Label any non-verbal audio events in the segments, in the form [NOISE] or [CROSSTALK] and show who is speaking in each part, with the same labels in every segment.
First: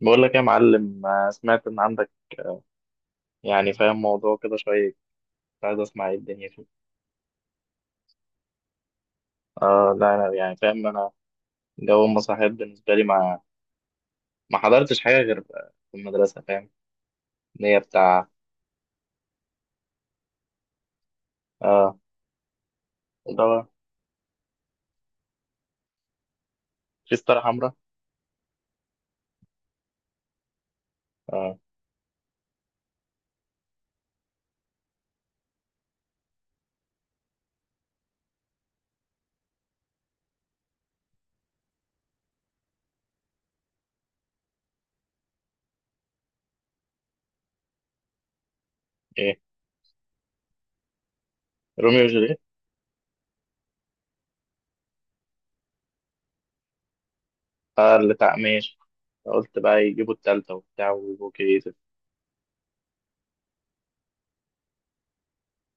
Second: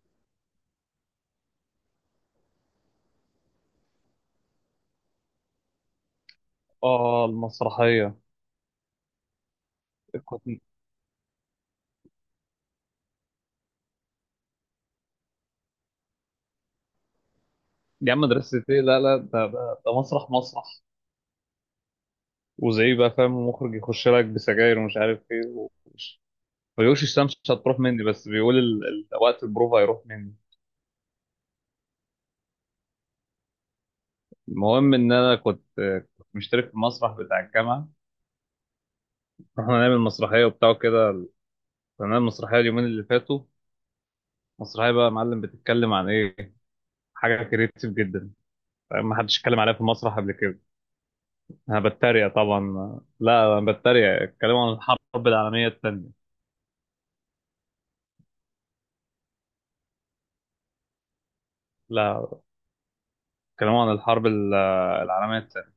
Speaker 1: بقول لك يا معلم سمعت ان عندك. آه. يعني فاهم موضوع كده شويه. كنت عايز اسمع ايه الدنيا فيه.
Speaker 2: اه المسرحية
Speaker 1: اه، لا انا يعني
Speaker 2: كنت
Speaker 1: فاهم انا جو المسرحيات بالنسبه لي، ما حضرتش حاجه غير في المدرسه، فاهم ان هي
Speaker 2: دي عم
Speaker 1: بتاع.
Speaker 2: مدرسة ايه؟ لا لا ده مسرح مسرح.
Speaker 1: اه،
Speaker 2: وزي بقى فاهم،
Speaker 1: اللي هو
Speaker 2: المخرج يخش لك بسجاير ومش عارف ايه. ومش ما بيقولش
Speaker 1: في
Speaker 2: الشمس
Speaker 1: ستاره
Speaker 2: مش
Speaker 1: حمراء.
Speaker 2: هتروح مني، بس بيقول وقت البروفا هيروح مني.
Speaker 1: اه.
Speaker 2: المهم ان انا كنت مشترك في المسرح بتاع الجامعة. رحنا نعمل مسرحية وبتاع كده. كنا نعمل مسرحية اليومين اللي فاتوا. مسرحية بقى يا معلم بتتكلم عن ايه؟ حاجة كريتيف جدا، ما حدش
Speaker 1: ايه،
Speaker 2: اتكلم عليها في المسرح قبل كده. انا
Speaker 1: روميو
Speaker 2: بتريق
Speaker 1: وجوليت.
Speaker 2: طبعا، لا انا بتريق. اتكلموا عن الحرب العالميه الثانيه.
Speaker 1: اه، اللي بتاع، ماشي. قلت بقى يجيبوا التالتة وبتاع ويبقوا كريتيف.
Speaker 2: لا اتكلموا عن العالميه الثانيه.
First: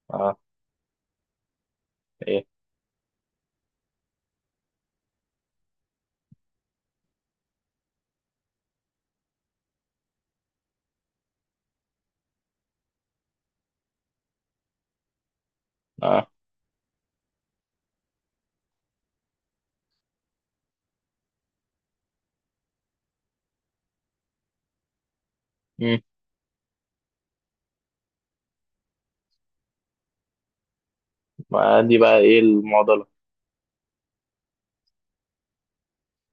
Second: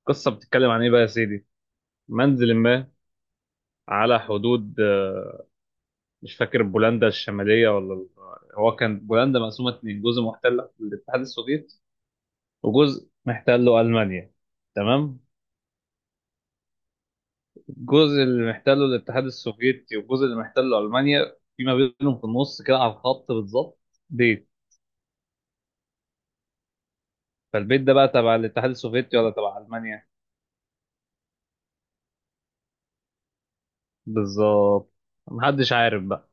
Speaker 2: القصه
Speaker 1: اه.
Speaker 2: بتتكلم عن ايه بقى يا سيدي؟
Speaker 1: ايه.
Speaker 2: منزل ما على حدود مش فاكر، بولندا الشماليه ولا هو كان بولندا مقسومه اتنين، جزء محتل للاتحاد السوفيتي وجزء محتله المانيا. تمام.
Speaker 1: اه.
Speaker 2: الجزء اللي محتله الاتحاد السوفيتي والجزء اللي محتله المانيا فيما بينهم في النص كده على الخط بالظبط بيت.
Speaker 1: مم.
Speaker 2: فالبيت ده بقى تبع الاتحاد السوفيتي ولا تبع المانيا؟
Speaker 1: ما دي بقى ايه المعضله؟
Speaker 2: بالظبط، محدش عارف بقى.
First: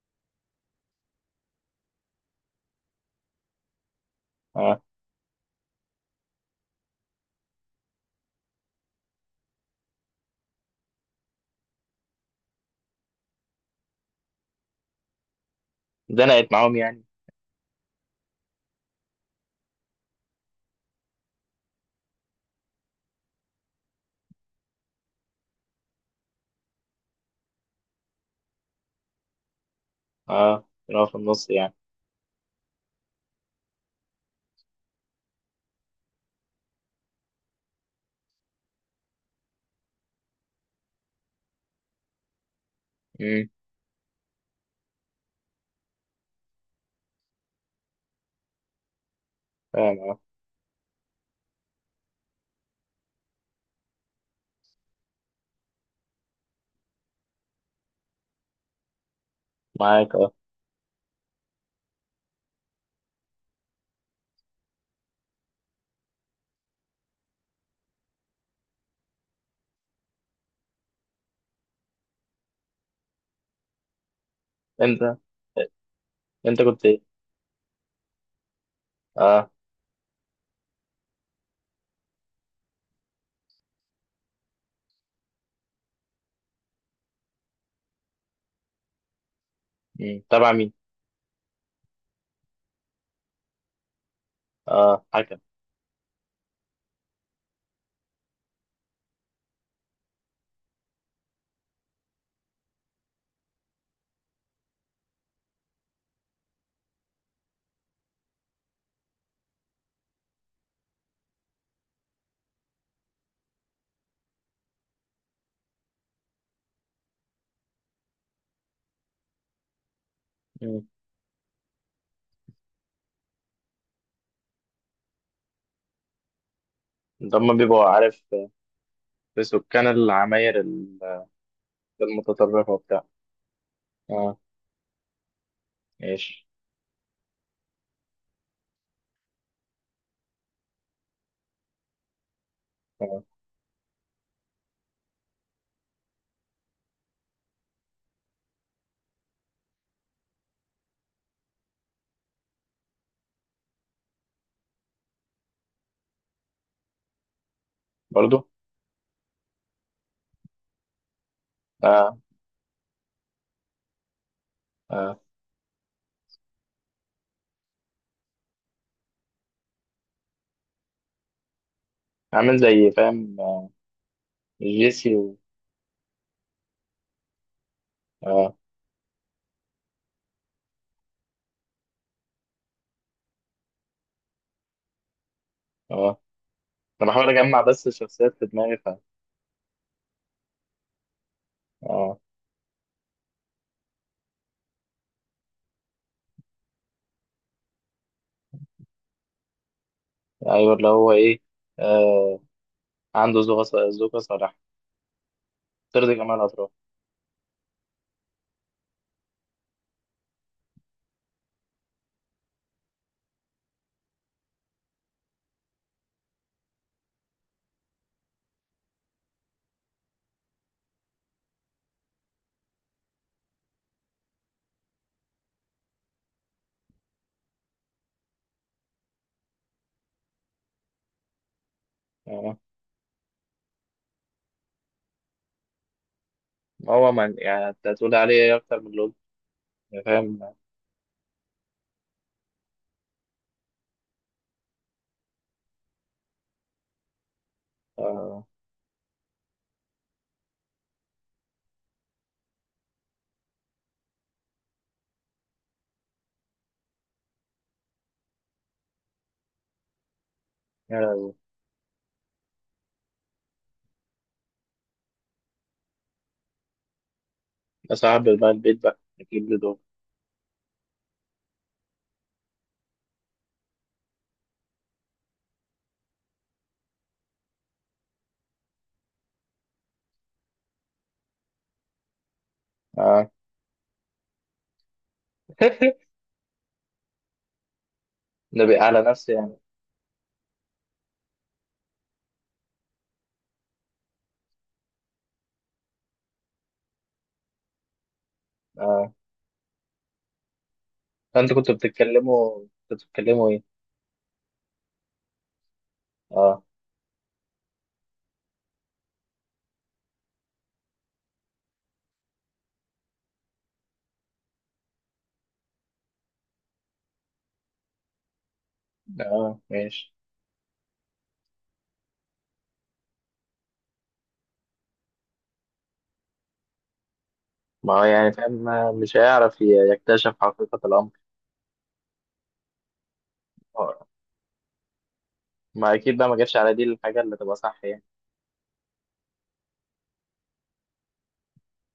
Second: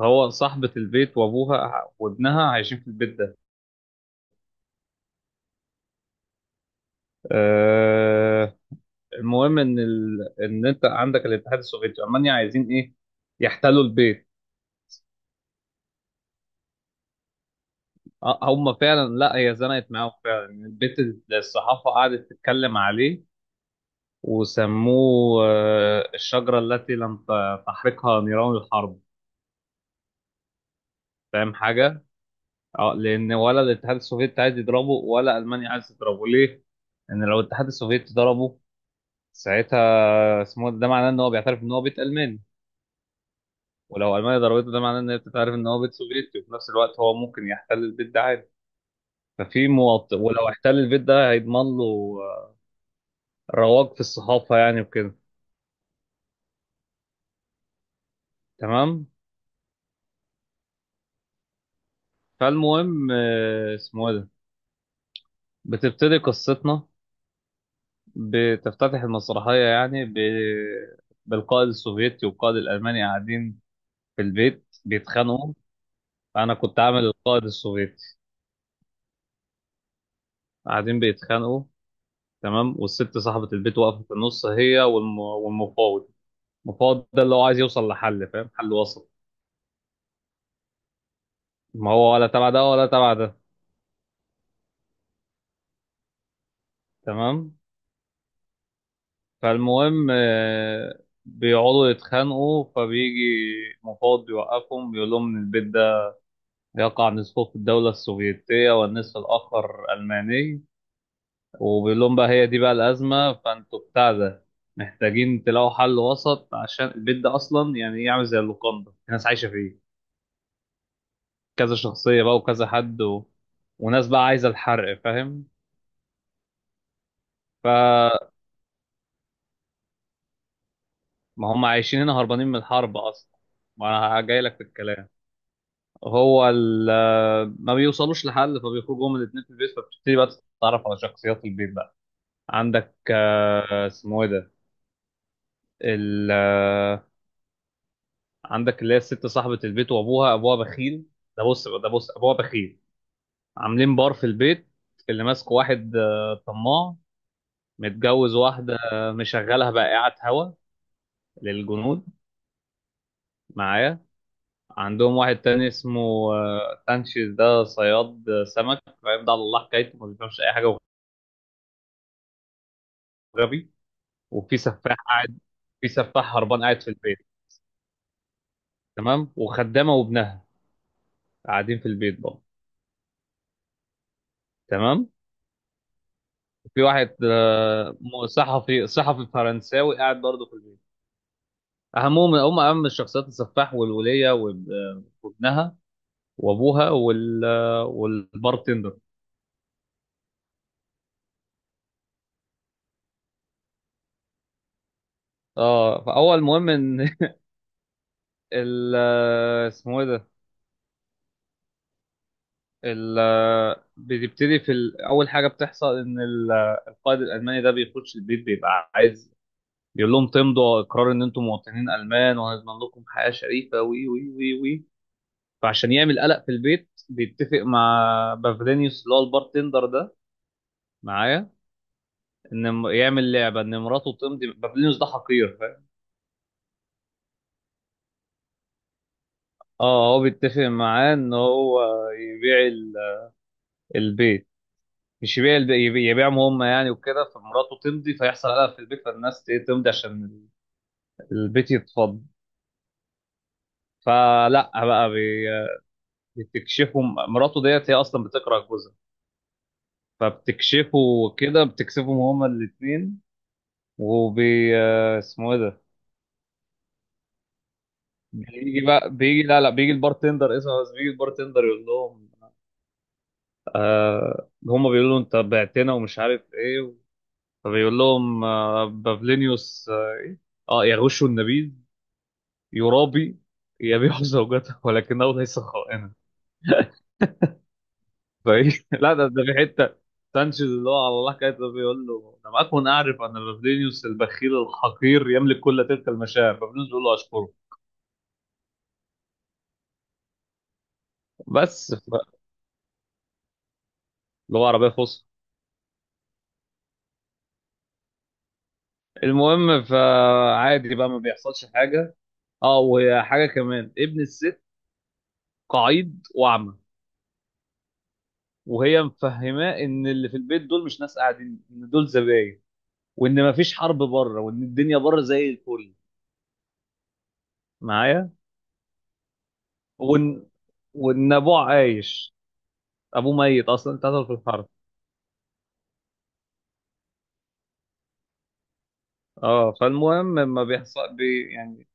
Speaker 2: هو صاحبة البيت وابوها وابنها عايشين في البيت ده.
Speaker 1: اه،
Speaker 2: أه. المهم ان ان انت عندك الاتحاد السوفيتي المانيا عايزين ايه؟ يحتلوا البيت.
Speaker 1: زنقت معاهم يعني.
Speaker 2: هم فعلا، لا هي زنقت معاهم فعلا، البيت اللي الصحافة قعدت تتكلم عليه وسموه الشجرة التي لم ت- تحرقها نيران الحرب.
Speaker 1: اه، كانوا في النص
Speaker 2: فاهم
Speaker 1: يعني.
Speaker 2: حاجة؟ اه، لأن ولا الاتحاد السوفيتي عايز يضربه ولا ألمانيا عايز تضربه، ليه؟ ان لو الاتحاد السوفيتي ضربه ساعتها اسمه ده معناه ان هو بيعترف ان هو بيت الماني.
Speaker 1: امم.
Speaker 2: ولو المانيا ضربته ده معناه ان هي بتعترف ان هو بيت سوفيتي. وفي نفس الوقت هو ممكن يحتل البيت ده عادي. ففي
Speaker 1: فاهم.
Speaker 2: مواطن
Speaker 1: اه.
Speaker 2: ولو احتل البيت ده هيضمن له رواج في الصحافه يعني وكده. تمام.
Speaker 1: معاك اه.
Speaker 2: فالمهم اسمه إيه ده، بتبتدي قصتنا. بتفتتح المسرحيه يعني بالقائد السوفيتي والقائد الالماني قاعدين في البيت
Speaker 1: انت
Speaker 2: بيتخانقوا. انا
Speaker 1: انت
Speaker 2: كنت
Speaker 1: كنت
Speaker 2: عامل
Speaker 1: ايه؟
Speaker 2: القائد السوفيتي.
Speaker 1: اه.
Speaker 2: قاعدين بيتخانقوا، تمام. والست صاحبة البيت واقفة في النص، هي والمفاوض. المفاوض ده اللي هو عايز يوصل لحل، فاهم، حل وسط.
Speaker 1: مم. تبع مين؟
Speaker 2: ما هو ولا تبع ده ولا تبع ده.
Speaker 1: اه، حكم.
Speaker 2: تمام. فالمهم بيقعدوا يتخانقوا، فبيجي مفاوض بيوقفهم بيقول لهم إن البيت ده يقع نصفه في الدولة السوفيتية والنصف الآخر ألماني. وبيقول لهم بقى هي دي بقى الأزمة، فأنتوا بتاع ده محتاجين تلاقوا حل وسط عشان البيت ده أصلا يعني يعمل زي اللوكاندا، الناس عايشة فيه.
Speaker 1: مم.
Speaker 2: كذا شخصية بقى وكذا حد وناس بقى عايزة الحرق فاهم.
Speaker 1: ده هم بيبقوا
Speaker 2: فما
Speaker 1: عارف في سكان العماير
Speaker 2: هم عايشين هنا هربانين من
Speaker 1: المتطرفة
Speaker 2: الحرب
Speaker 1: وبتاع.
Speaker 2: أصلا. ما أنا
Speaker 1: اه،
Speaker 2: جاي لك في الكلام.
Speaker 1: ماشي.
Speaker 2: هو ما بيوصلوش لحل، فبيخرجوا هما الاتنين في البيت. فبتبتدي بقى تتعرف على شخصيات البيت بقى. عندك
Speaker 1: آه.
Speaker 2: اسمه ايه ده، ال... آه، عندك اللي هي الست صاحبة البيت وأبوها. أبوها بخيل. ده بص أبوها بخيل. عاملين بار في البيت، اللي ماسكه واحد طماع، متجوز
Speaker 1: برضو.
Speaker 2: واحدة مشغلها بقى قاعد هوا للجنود.
Speaker 1: اه.
Speaker 2: معايا؟ عندهم
Speaker 1: اه.
Speaker 2: واحد تاني اسمه تانشيز، ده صياد سمك فاهم، ده على الله حكايته، ما بيفهمش اي حاجه
Speaker 1: عامل زي فاهم
Speaker 2: وغبي. وفي سفاح
Speaker 1: جيسي و...
Speaker 2: قاعد، في سفاح هربان قاعد في البيت.
Speaker 1: اه.
Speaker 2: تمام. وخدامه وابنها قاعدين في البيت برضه. تمام.
Speaker 1: اه.
Speaker 2: في
Speaker 1: انا
Speaker 2: واحد
Speaker 1: بحاول اجمع بس الشخصيات في دماغي،
Speaker 2: صحفي،
Speaker 1: ف
Speaker 2: صحفي فرنساوي قاعد برضه في البيت.
Speaker 1: اه.
Speaker 2: اهمهم هم اهم الشخصيات السفاح والوليه وابنها وابوها والبارتندر.
Speaker 1: ايوه، اللي هو ايه. آه. عنده ذوق ذوق صلاح،
Speaker 2: اه
Speaker 1: ترضي جميع
Speaker 2: فاول
Speaker 1: الاطراف.
Speaker 2: مهم ان [LAUGHS] ال آه، اسمه ايه ده ال. بتبتدي اول حاجه بتحصل ان القائد الالماني ده بيخش البيت بيبقى عايز يقول لهم تمضوا اقرار ان انتم مواطنين المان، وهنضمن لكم حياه شريفه وي وي وي وي. فعشان يعمل قلق في البيت بيتفق مع بافلينيوس اللي هو البارتندر ده. معايا؟
Speaker 1: اه،
Speaker 2: ان يعمل لعبه ان مراته تمضي. بافلينيوس ده حقير فاهم.
Speaker 1: هو من يعني انت هتقول عليه ايه اكتر من لول؟
Speaker 2: اه، هو
Speaker 1: فاهم.
Speaker 2: بيتفق معاه ان هو يبيع البيت، مش يبيع يبيعهم هم يعني وكده. فمراته تمضي
Speaker 1: اه.
Speaker 2: فيحصل قلق في البيت، فالناس تمضي عشان البيت يتفض. فلا بقى بتكشفوا، مراته ديت هي اصلا بتكره جوزها فبتكشفه
Speaker 1: يا لهوي.
Speaker 2: كده، بتكسفهم هما الاثنين. وبي آه، اسمه ايه ده،
Speaker 1: أصعب بقى
Speaker 2: بيجي
Speaker 1: البيت بقى
Speaker 2: بقى بيجي،
Speaker 1: أجيب له
Speaker 2: لا لا
Speaker 1: دول.
Speaker 2: بيجي البارتندر اسمه. بس بيجي البارتندر يقول لهم آه، هما بيقولوا له انت بعتنا ومش عارف ايه. فبيقول لهم آه بابلينيوس اه, إيه؟ آه، يغش النبيذ،
Speaker 1: آه.
Speaker 2: يرابي، يبيع زوجته ولكنه ليس خائنا.
Speaker 1: [LAUGHS]
Speaker 2: فايه
Speaker 1: نبي
Speaker 2: [LAUGHS]
Speaker 1: على
Speaker 2: لا ده
Speaker 1: نفسي
Speaker 2: ده
Speaker 1: يعني.
Speaker 2: في حته سانشيز اللي هو على الله كاتب بيقول له: لم اكن اعرف ان فابرينيوس البخيل الحقير يملك كل تلك المشاعر. فابرينيوس بيقول له اشكره.
Speaker 1: آه. أنت كنت
Speaker 2: بس ف.
Speaker 1: بتتكلموا، كنت بتتكلموا إيه؟
Speaker 2: اللي هو عربيه فصحى.
Speaker 1: آه.
Speaker 2: المهم، فعادي بقى، ما بيحصلش حاجه. اه، وهي حاجه كمان، ابن الست قعيد واعمى، وهي
Speaker 1: آه.
Speaker 2: مفهماه ان
Speaker 1: ماشي.
Speaker 2: اللي في البيت دول مش ناس قاعدين، ان دول زباين. وان مفيش حرب بره وان الدنيا بره زي الفل.
Speaker 1: ما هو يعني
Speaker 2: معايا؟
Speaker 1: فاهم، مش هيعرف يكتشف
Speaker 2: وان
Speaker 1: حقيقة الأمر.
Speaker 2: وان ابوه عايش. ابوه ميت اصلا،
Speaker 1: آه.
Speaker 2: اتقتل في الحرب.
Speaker 1: ما أكيد بقى ما جاتش على دي الحاجة اللي تبقى صح يعني.
Speaker 2: اه فالمهم ما بيحصل بي يعني،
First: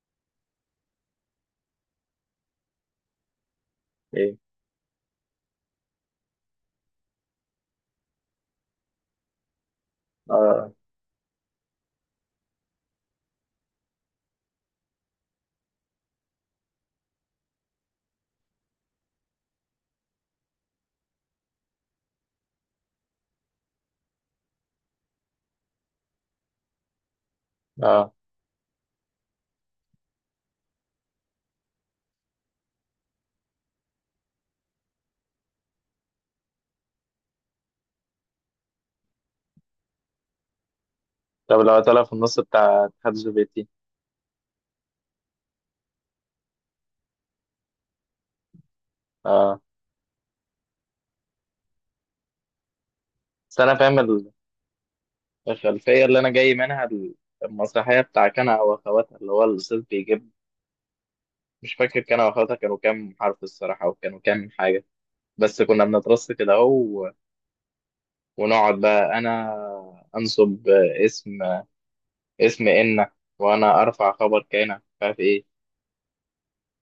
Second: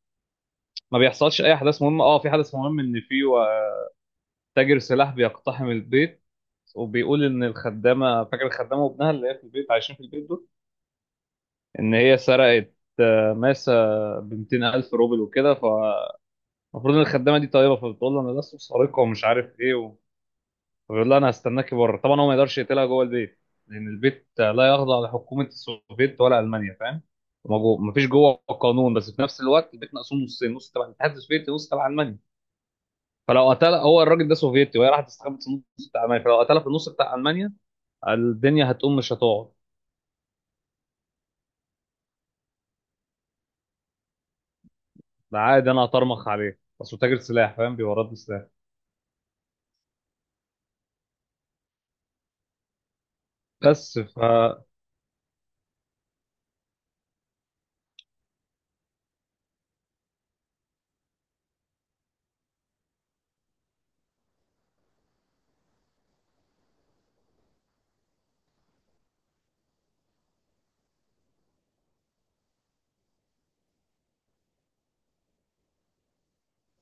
Speaker 2: ما بيحصلش اي احداث مهمه. اه في حدث مهم ان
Speaker 1: إيه.
Speaker 2: تاجر سلاح بيقتحم البيت وبيقول ان الخدامه، فاكر الخدامه وابنها اللي هي في البيت عايشين في البيت دول،
Speaker 1: آه.
Speaker 2: ان هي سرقت ماسه ب 200 الف روبل وكده. فالمفروض ان الخدامه دي طيبه، فبتقول له انا لست سارقه ومش عارف ايه. فبيقول لها انا هستناكي بره. طبعا هو ما يقدرش يقتلها جوه البيت لان البيت لا يخضع لحكومه السوفيت ولا المانيا فاهم. ما فيش
Speaker 1: آه.
Speaker 2: جوه قانون. بس في نفس الوقت البيت مقسوم نصين، نص تبع الاتحاد السوفيتي نص تبع المانيا. فلو قتلها هو الراجل ده سوفيتي وهي راحت استخبت في النص بتاع المانيا، فلو قتلها في النص بتاع المانيا الدنيا هتقوم مش هتقعد.
Speaker 1: طب لو طلع في النص بتاع الاتحاد السوفيتي.
Speaker 2: ده عادي انا هطرمخ عليه بس هو تاجر سلاح فاهم، بيورد لي سلاح.
Speaker 1: آه. بس أنا فاهم
Speaker 2: بس ف.
Speaker 1: الخلفية اللي أنا جاي منها، المسرحية بتاع كنا وأخواتها، اللي هو الأستاذ بيجيب. مش فاكر كنا وأخواتها كانوا كام حرف الصراحة، وكانوا كام حاجة. بس كنا بنترص كده اهو، ونقعد بقى انا انصب اسم اسم انك، وانا ارفع خبر كانك، مش عارف ايه.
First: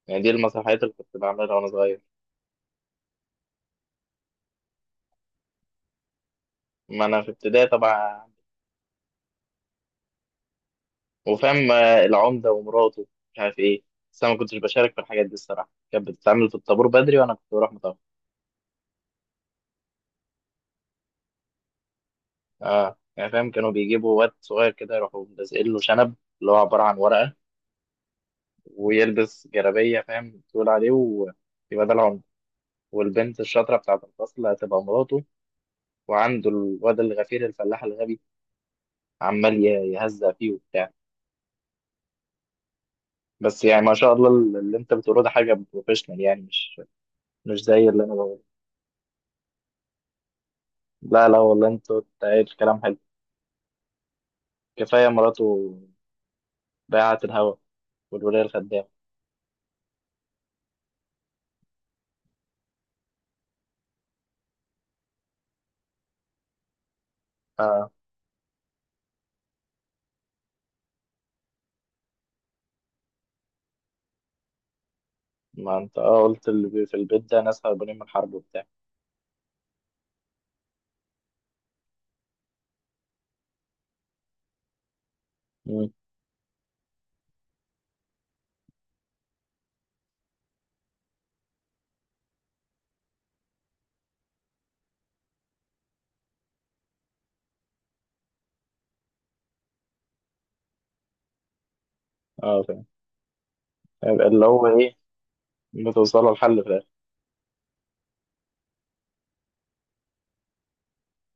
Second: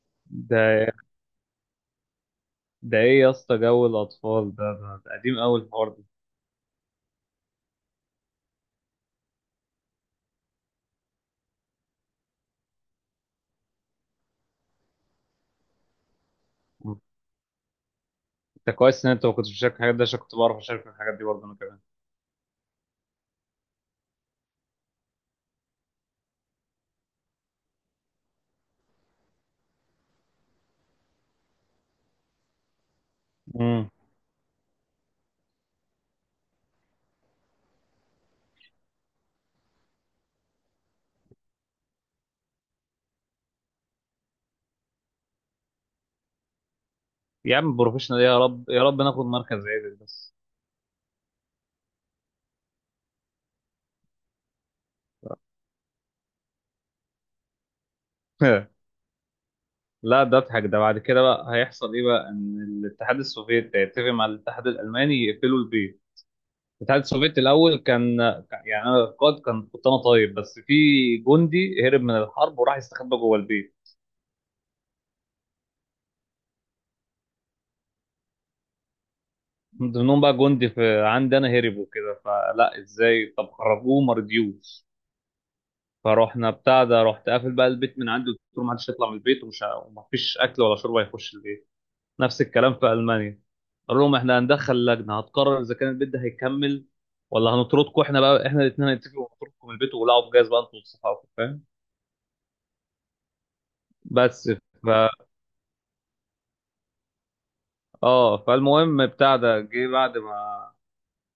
Speaker 1: يعني دي المسرحيات
Speaker 2: ده
Speaker 1: اللي كنت بعملها وانا صغير.
Speaker 2: ده ايه يا اسطى جو الاطفال ده ده قديم قوي الحوار ده.
Speaker 1: ما انا في ابتدائي طبعا. وفاهم، العمده ومراته، مش عارف ايه. بس انا ما كنتش بشارك في الحاجات دي الصراحه، كانت بتتعمل في الطابور بدري وانا كنت بروح متاخر.
Speaker 2: انت كويس ان انت ما كنتش بتشارك الحاجات ده، عشان كنت بعرف اشارك الحاجات دي برضه انا كمان.
Speaker 1: اه، يعني فاهم، كانوا بيجيبوا واد صغير كده يروحوا لازقين له شنب اللي هو عباره عن ورقه، ويلبس جلابيه فاهم تقول عليه، ويبقى ده العمده. والبنت الشاطرة
Speaker 2: مم.
Speaker 1: بتاعة الفصل هتبقى مراته. وعنده الواد الغفير الفلاح الغبي، عمال يهزأ فيه وبتاع. بس يعني ما شاء الله، اللي انت بتقوله ده حاجة بروفيشنال يعني، مش
Speaker 2: يا
Speaker 1: مش
Speaker 2: عم
Speaker 1: زي اللي انا
Speaker 2: بروفيشنال، يا
Speaker 1: بقوله.
Speaker 2: رب يا رب ناخد مركز عادل بس.
Speaker 1: لا لا، والله انت قايل كلام حلو. كفاية مراته بيعت الهوا، والولاية
Speaker 2: [LAUGHS]
Speaker 1: الخدامة.
Speaker 2: لا ده اضحك ده. بعد كده بقى هيحصل ايه بقى؟ ان الاتحاد السوفيتي هيتفق مع الاتحاد الالماني يقفلوا البيت. الاتحاد السوفيتي الاول
Speaker 1: اه،
Speaker 2: كان يعني انا القائد كان كنت انا طيب. بس في جندي هرب من الحرب وراح يستخبى جوه البيت.
Speaker 1: ما انت اه قلت اللي في البيت ده ناس هربانين من الحرب وبتاع.
Speaker 2: من ضمنهم بقى جندي في عندي انا هرب وكده. فلا ازاي، طب خرجوه، ما رضيوش.
Speaker 1: مم.
Speaker 2: فروحنا بتاع ده، رحت قافل بقى البيت من عندي وقلت له ما حدش يطلع من البيت ومفيش اكل ولا شرب هيخش البيت. نفس الكلام في المانيا. قال لهم احنا هندخل لجنه هتقرر اذا كان البيت ده هيكمل ولا هنطردكم. احنا بقى احنا الاثنين هنتفق ونطردكم من البيت ولعوا بجاز بقى انتوا وصحابكم فاهم.
Speaker 1: اه، فاهم. يبقى اللي
Speaker 2: بس
Speaker 1: هو
Speaker 2: ف.
Speaker 1: ايه، بتوصلوا لحل في الاخر.
Speaker 2: اه فالمهم بتاع ده، جه بعد ما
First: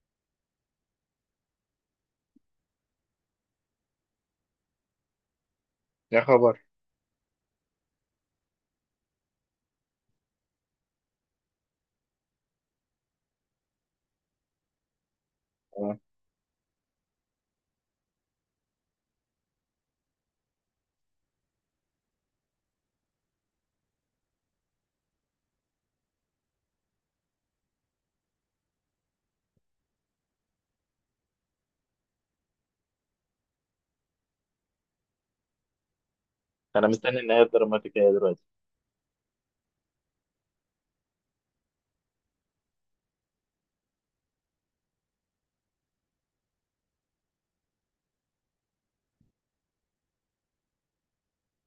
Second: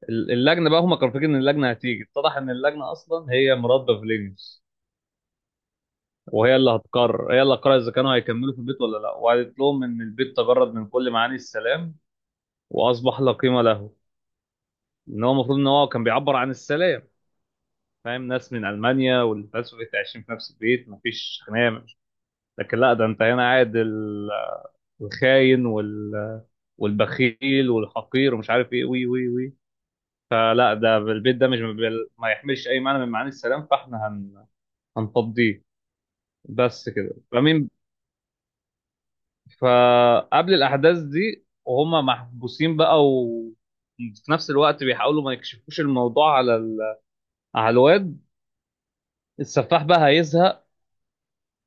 Speaker 2: اللجنه بقى، هم كانوا فاكرين ان اللجنه هتيجي، اتضح ان اللجنه اصلا هي مراد بافلينيوس.
Speaker 1: يا
Speaker 2: وهي
Speaker 1: خبر.
Speaker 2: اللي هتقرر، هي اللي هتقرر اذا كانوا هيكملوا في البيت ولا لا. وقالت لهم ان البيت تجرد من كل معاني السلام واصبح لا قيمه له. ان هو المفروض ان هو
Speaker 1: آه.
Speaker 2: كان بيعبر عن السلام فاهم، ناس من المانيا والباسوفيت عايشين في نفس البيت مفيش خناقه. لكن لا ده انت هنا قاعد الخاين والبخيل والحقير ومش عارف ايه وي وي وي. فلا ده البيت ده مش ما يحملش اي معنى من معاني السلام. فاحنا هنفضيه.
Speaker 1: انا
Speaker 2: بس كده.
Speaker 1: مستني النهاية
Speaker 2: فمين.
Speaker 1: الدراماتيكية دلوقتي.
Speaker 2: فقبل الاحداث دي وهم محبوسين بقى، و في نفس الوقت بيحاولوا ما يكشفوش الموضوع على على الواد. السفاح بقى هيزهق،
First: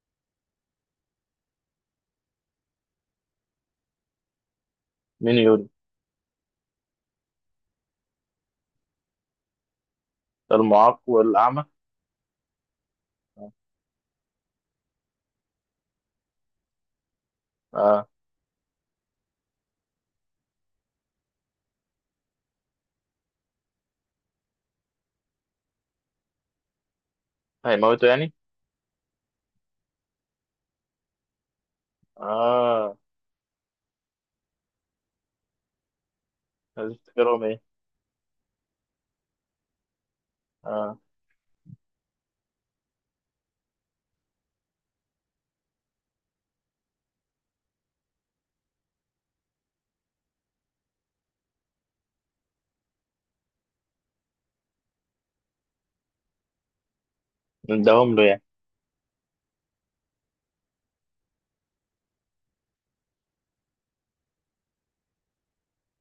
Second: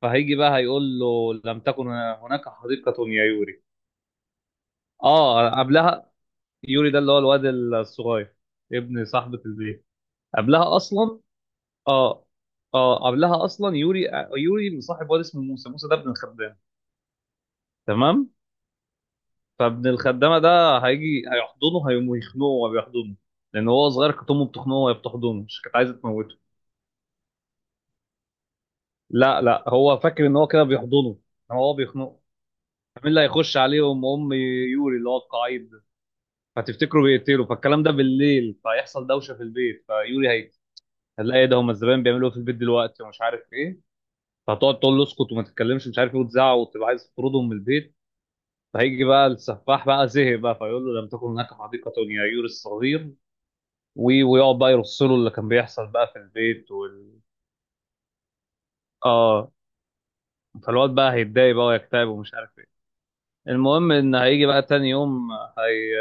Speaker 2: فهيجي بقى هيقول له لم تكن هناك حديقة يا يوري.
Speaker 1: مين
Speaker 2: اه
Speaker 1: يقول؟
Speaker 2: قبلها. يوري ده اللي هو الواد الصغير، ابن صاحبة البيت. قبلها
Speaker 1: المعاق
Speaker 2: اصلا.
Speaker 1: والأعمى؟
Speaker 2: اه اه قبلها اصلا يوري. يوري مصاحب واد اسمه موسى. موسى ده ابن الخدامة.
Speaker 1: آه.
Speaker 2: تمام. فابن الخدامة ده هيجي هيحضنه هيقوم يخنقه وهو بيحضنه، لان هو صغير كانت امه بتخنقه وهي بتحضنه، مش كانت عايزة تموته.
Speaker 1: هيموتوا يعني؟
Speaker 2: لا لا هو فاكر ان هو كده بيحضنه، إنما هو بيخنقه.
Speaker 1: آه.
Speaker 2: مين اللي هيخش عليهم؟ ام يوري اللي هو القعيد ده.
Speaker 1: عايز
Speaker 2: فتفتكروا
Speaker 1: تفتكرهم
Speaker 2: بيقتلوا،
Speaker 1: إيه؟
Speaker 2: فالكلام ده بالليل، فيحصل دوشه في البيت فيوري هي
Speaker 1: آه.
Speaker 2: هتلاقي إيه ده، هم الزبائن بيعملوا إيه في البيت دلوقتي ومش عارف ايه. فهتقعد تقول له اسكت وما تتكلمش مش عارف ايه وتزعق وتبقى عايز تطردهم من البيت. فهيجي بقى السفاح بقى، زهق بقى، فيقول له لم تكن هناك حديقه يا يوري الصغير. ويقعد بقى يرص له اللي كان بيحصل بقى في البيت
Speaker 1: نداهم له يعني.
Speaker 2: اه. فالواد بقى هيتضايق بقى ويكتئب ومش عارف ايه. المهم ان هيجي بقى تاني يوم، هي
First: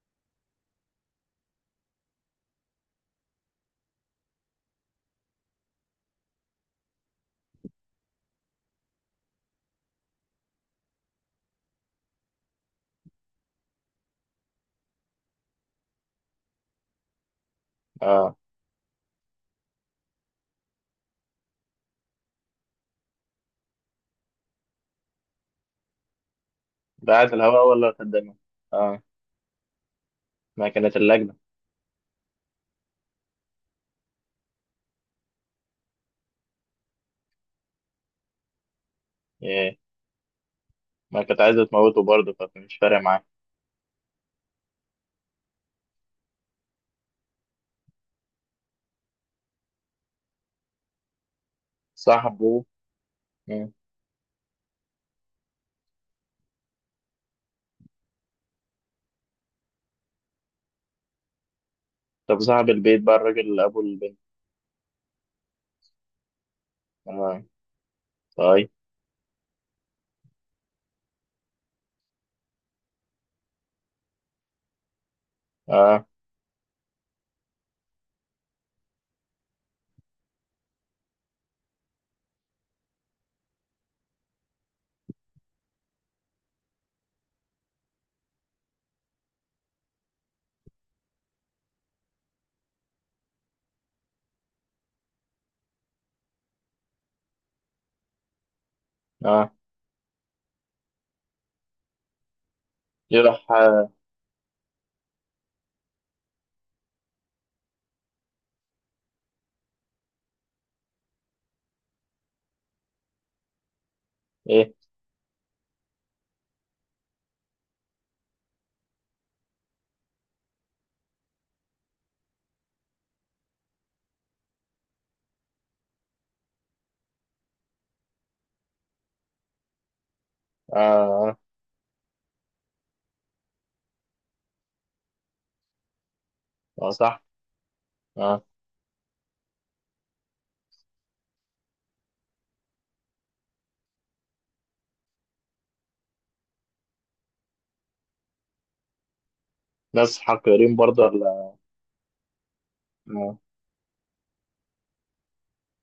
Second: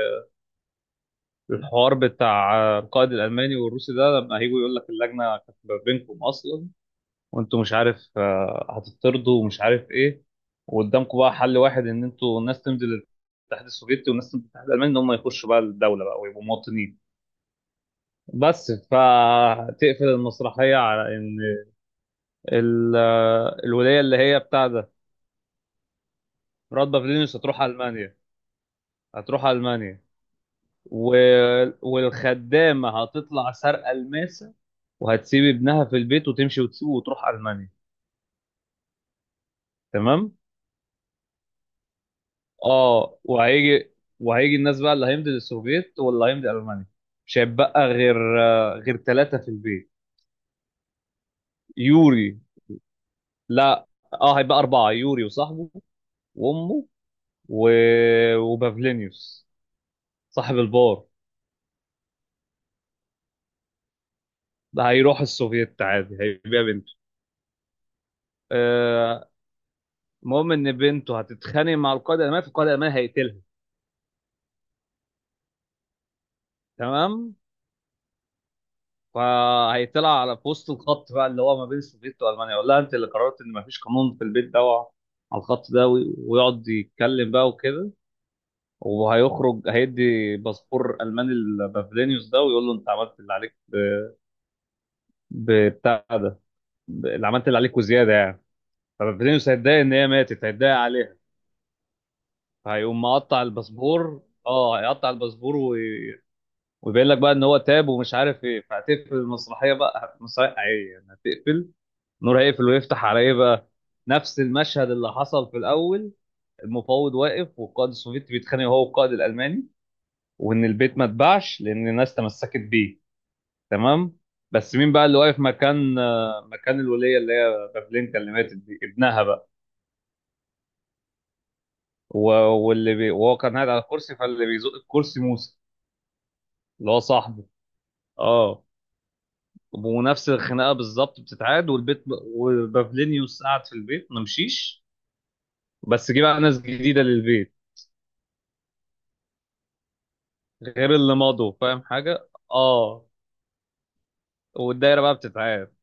Speaker 2: الحوار بتاع القائد الالماني والروسي ده لما هيجوا، يقول لك اللجنه كانت ما بينكم اصلا. وانتوا مش عارف هتطردوا ومش عارف ايه. وقدامكم بقى حل واحد، ان انتوا الناس تمضي للاتحاد السوفيتي والناس تمضي للاتحاد الالماني، ان هم يخشوا بقى الدوله بقى ويبقوا مواطنين.
Speaker 1: آه.
Speaker 2: بس فتقفل المسرحيه على ان الولايه اللي هي بتاع ده، راد
Speaker 1: بعت
Speaker 2: فيلينيوس، هتروح
Speaker 1: الهواء ولا
Speaker 2: المانيا.
Speaker 1: خدامه؟ آه.
Speaker 2: هتروح المانيا
Speaker 1: ما كانت
Speaker 2: و...
Speaker 1: اللجنة.
Speaker 2: والخدامه هتطلع سارقه الماسه وهتسيب ابنها في البيت وتمشي وتسيبه وتروح المانيا.
Speaker 1: إيه.
Speaker 2: تمام.
Speaker 1: ما كانت عايزة تموته برضه، فمش فارق
Speaker 2: اه
Speaker 1: معاه.
Speaker 2: وهيجي وهيجي الناس بقى اللي هيمضي للسوفييت واللي هيمضي المانيا. مش هيبقى غير غير ثلاثه في البيت. يوري.
Speaker 1: صاحبه. مم.
Speaker 2: لا اه هيبقى اربعه، يوري وصاحبه وامه و... وبافلينيوس صاحب البار.
Speaker 1: طب صاحب البيت بقى، الراجل اللي أبو البنت.
Speaker 2: ده هيروح السوفييت عادي هيبيع بنته.
Speaker 1: آه. طيب.
Speaker 2: آه، المهم ان بنته هتتخانق مع القائد الالماني فالقائد الالماني هيقتلها.
Speaker 1: آه.
Speaker 2: تمام. فهيطلع على في وسط الخط بقى اللي هو ما بين السوفيت والمانيا يقول لها انت اللي قررت ان ما فيش قانون في البيت ده على الخط ده ويقعد يتكلم بقى وكده. وهيخرج هيدي باسبور الماني لبافلينيوس ده ويقول له انت عملت اللي عليك بتاع ده اللي عملت اللي عليك وزياده يعني. فبافلينيوس
Speaker 1: آه،
Speaker 2: هيتضايق ان هي ماتت، هيتضايق عليها، هيقوم مقطع
Speaker 1: يروح آه.
Speaker 2: الباسبور. اه هيقطع الباسبور وبيقول لك بقى ان هو تاب ومش عارف ايه. فهتقفل المسرحيه بقى، مسرحيه عاديه يعني هتقفل. نور هيقفل ويفتح على ايه بقى؟ نفس
Speaker 1: إيه.
Speaker 2: المشهد اللي حصل في الاول. المفاوض واقف والقائد السوفيتي بيتخانق هو والقائد الالماني. وان البيت ما اتباعش لان الناس تمسكت بيه. تمام. بس مين بقى اللي واقف مكان مكان الوليه اللي هي بابلينكا اللي ماتت دي؟ ابنها بقى.
Speaker 1: آه. آه.
Speaker 2: و- وهو كان قاعد على الكرسي، فاللي بيزق الكرسي موسى
Speaker 1: آه،
Speaker 2: اللي هو
Speaker 1: صح.
Speaker 2: صاحبه.
Speaker 1: آه.
Speaker 2: اه. ونفس الخناقه بالظبط بتتعاد والبيت. وبافلينيوس قعد في البيت ما مشيش، بس جه بقى ناس جديده للبيت
Speaker 1: ناس حقيرين
Speaker 2: غير
Speaker 1: برضه
Speaker 2: اللي مضوا
Speaker 1: ولا؟
Speaker 2: فاهم حاجه، اه.
Speaker 1: آه.
Speaker 2: والدايره بقى بتتعاد.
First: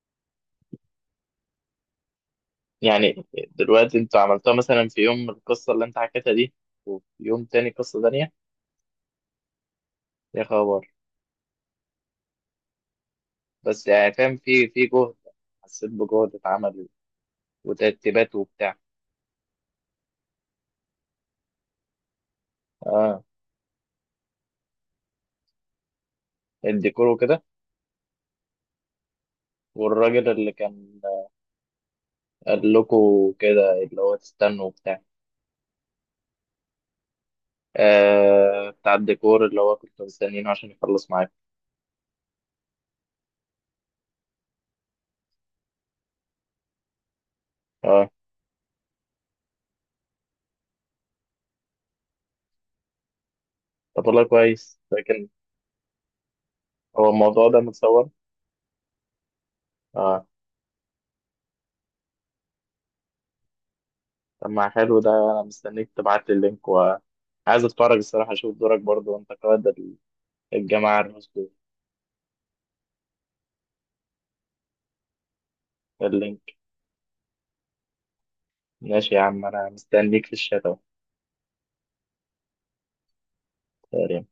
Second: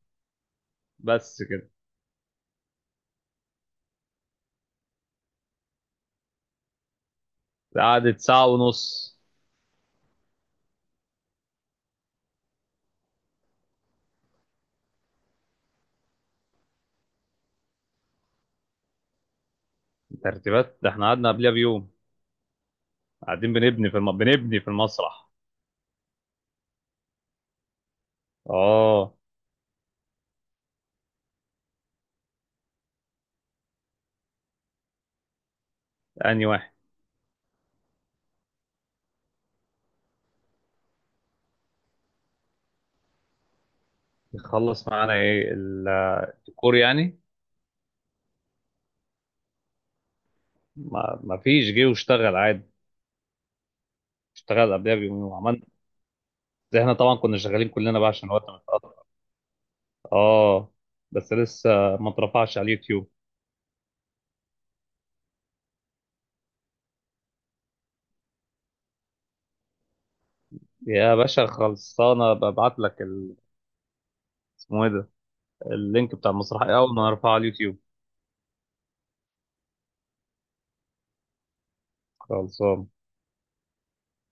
Speaker 2: بس كده.
Speaker 1: يعني دلوقتي انت عملتها مثلا في يوم القصة اللي انت حكيتها دي، وفي يوم تاني قصة
Speaker 2: قعدت
Speaker 1: تانية؟
Speaker 2: ساعه ونص.
Speaker 1: يا خبر. بس يعني فاهم في في جهد، حسيت بجهد اتعمل، وترتيبات وبتاع.
Speaker 2: ترتيبات؟ ده احنا قعدنا قبلها بيوم
Speaker 1: اه،
Speaker 2: قاعدين بنبني بنبني في المسرح.
Speaker 1: الديكور وكده.
Speaker 2: اه.
Speaker 1: والراجل اللي كان قال لكم كده، اللي هو تستنوا وبتاع.
Speaker 2: اني واحد
Speaker 1: آه، بتاع الديكور اللي هو كنتوا مستنيينه عشان يخلص معاكم.
Speaker 2: يخلص معانا ايه؟ الديكور يعني.
Speaker 1: اه.
Speaker 2: ما فيش، جه واشتغل عادي.
Speaker 1: طب والله
Speaker 2: اشتغل
Speaker 1: كويس،
Speaker 2: قبلها بيومين
Speaker 1: لكن
Speaker 2: وعملنا. ده احنا
Speaker 1: هو
Speaker 2: طبعا كنا
Speaker 1: الموضوع ده
Speaker 2: شغالين كلنا
Speaker 1: متصور.
Speaker 2: بقى عشان الوقت ما.
Speaker 1: اه.
Speaker 2: اه. بس لسه ما اترفعش على اليوتيوب.
Speaker 1: طب ما حلو، ده انا مستنيك تبعت لي اللينك، وعايز اتفرج الصراحه اشوف دورك برضو، وانت قائد الجماعه
Speaker 2: يا باشا
Speaker 1: الرسمي.
Speaker 2: خلصانه ببعت لك اسمه ايه ده، اللينك بتاع
Speaker 1: اللينك.
Speaker 2: المسرحيه اول ما ارفعه على اليوتيوب.
Speaker 1: ماشي يا عم، انا مستنيك في الشات
Speaker 2: خلصانه.
Speaker 1: اهو.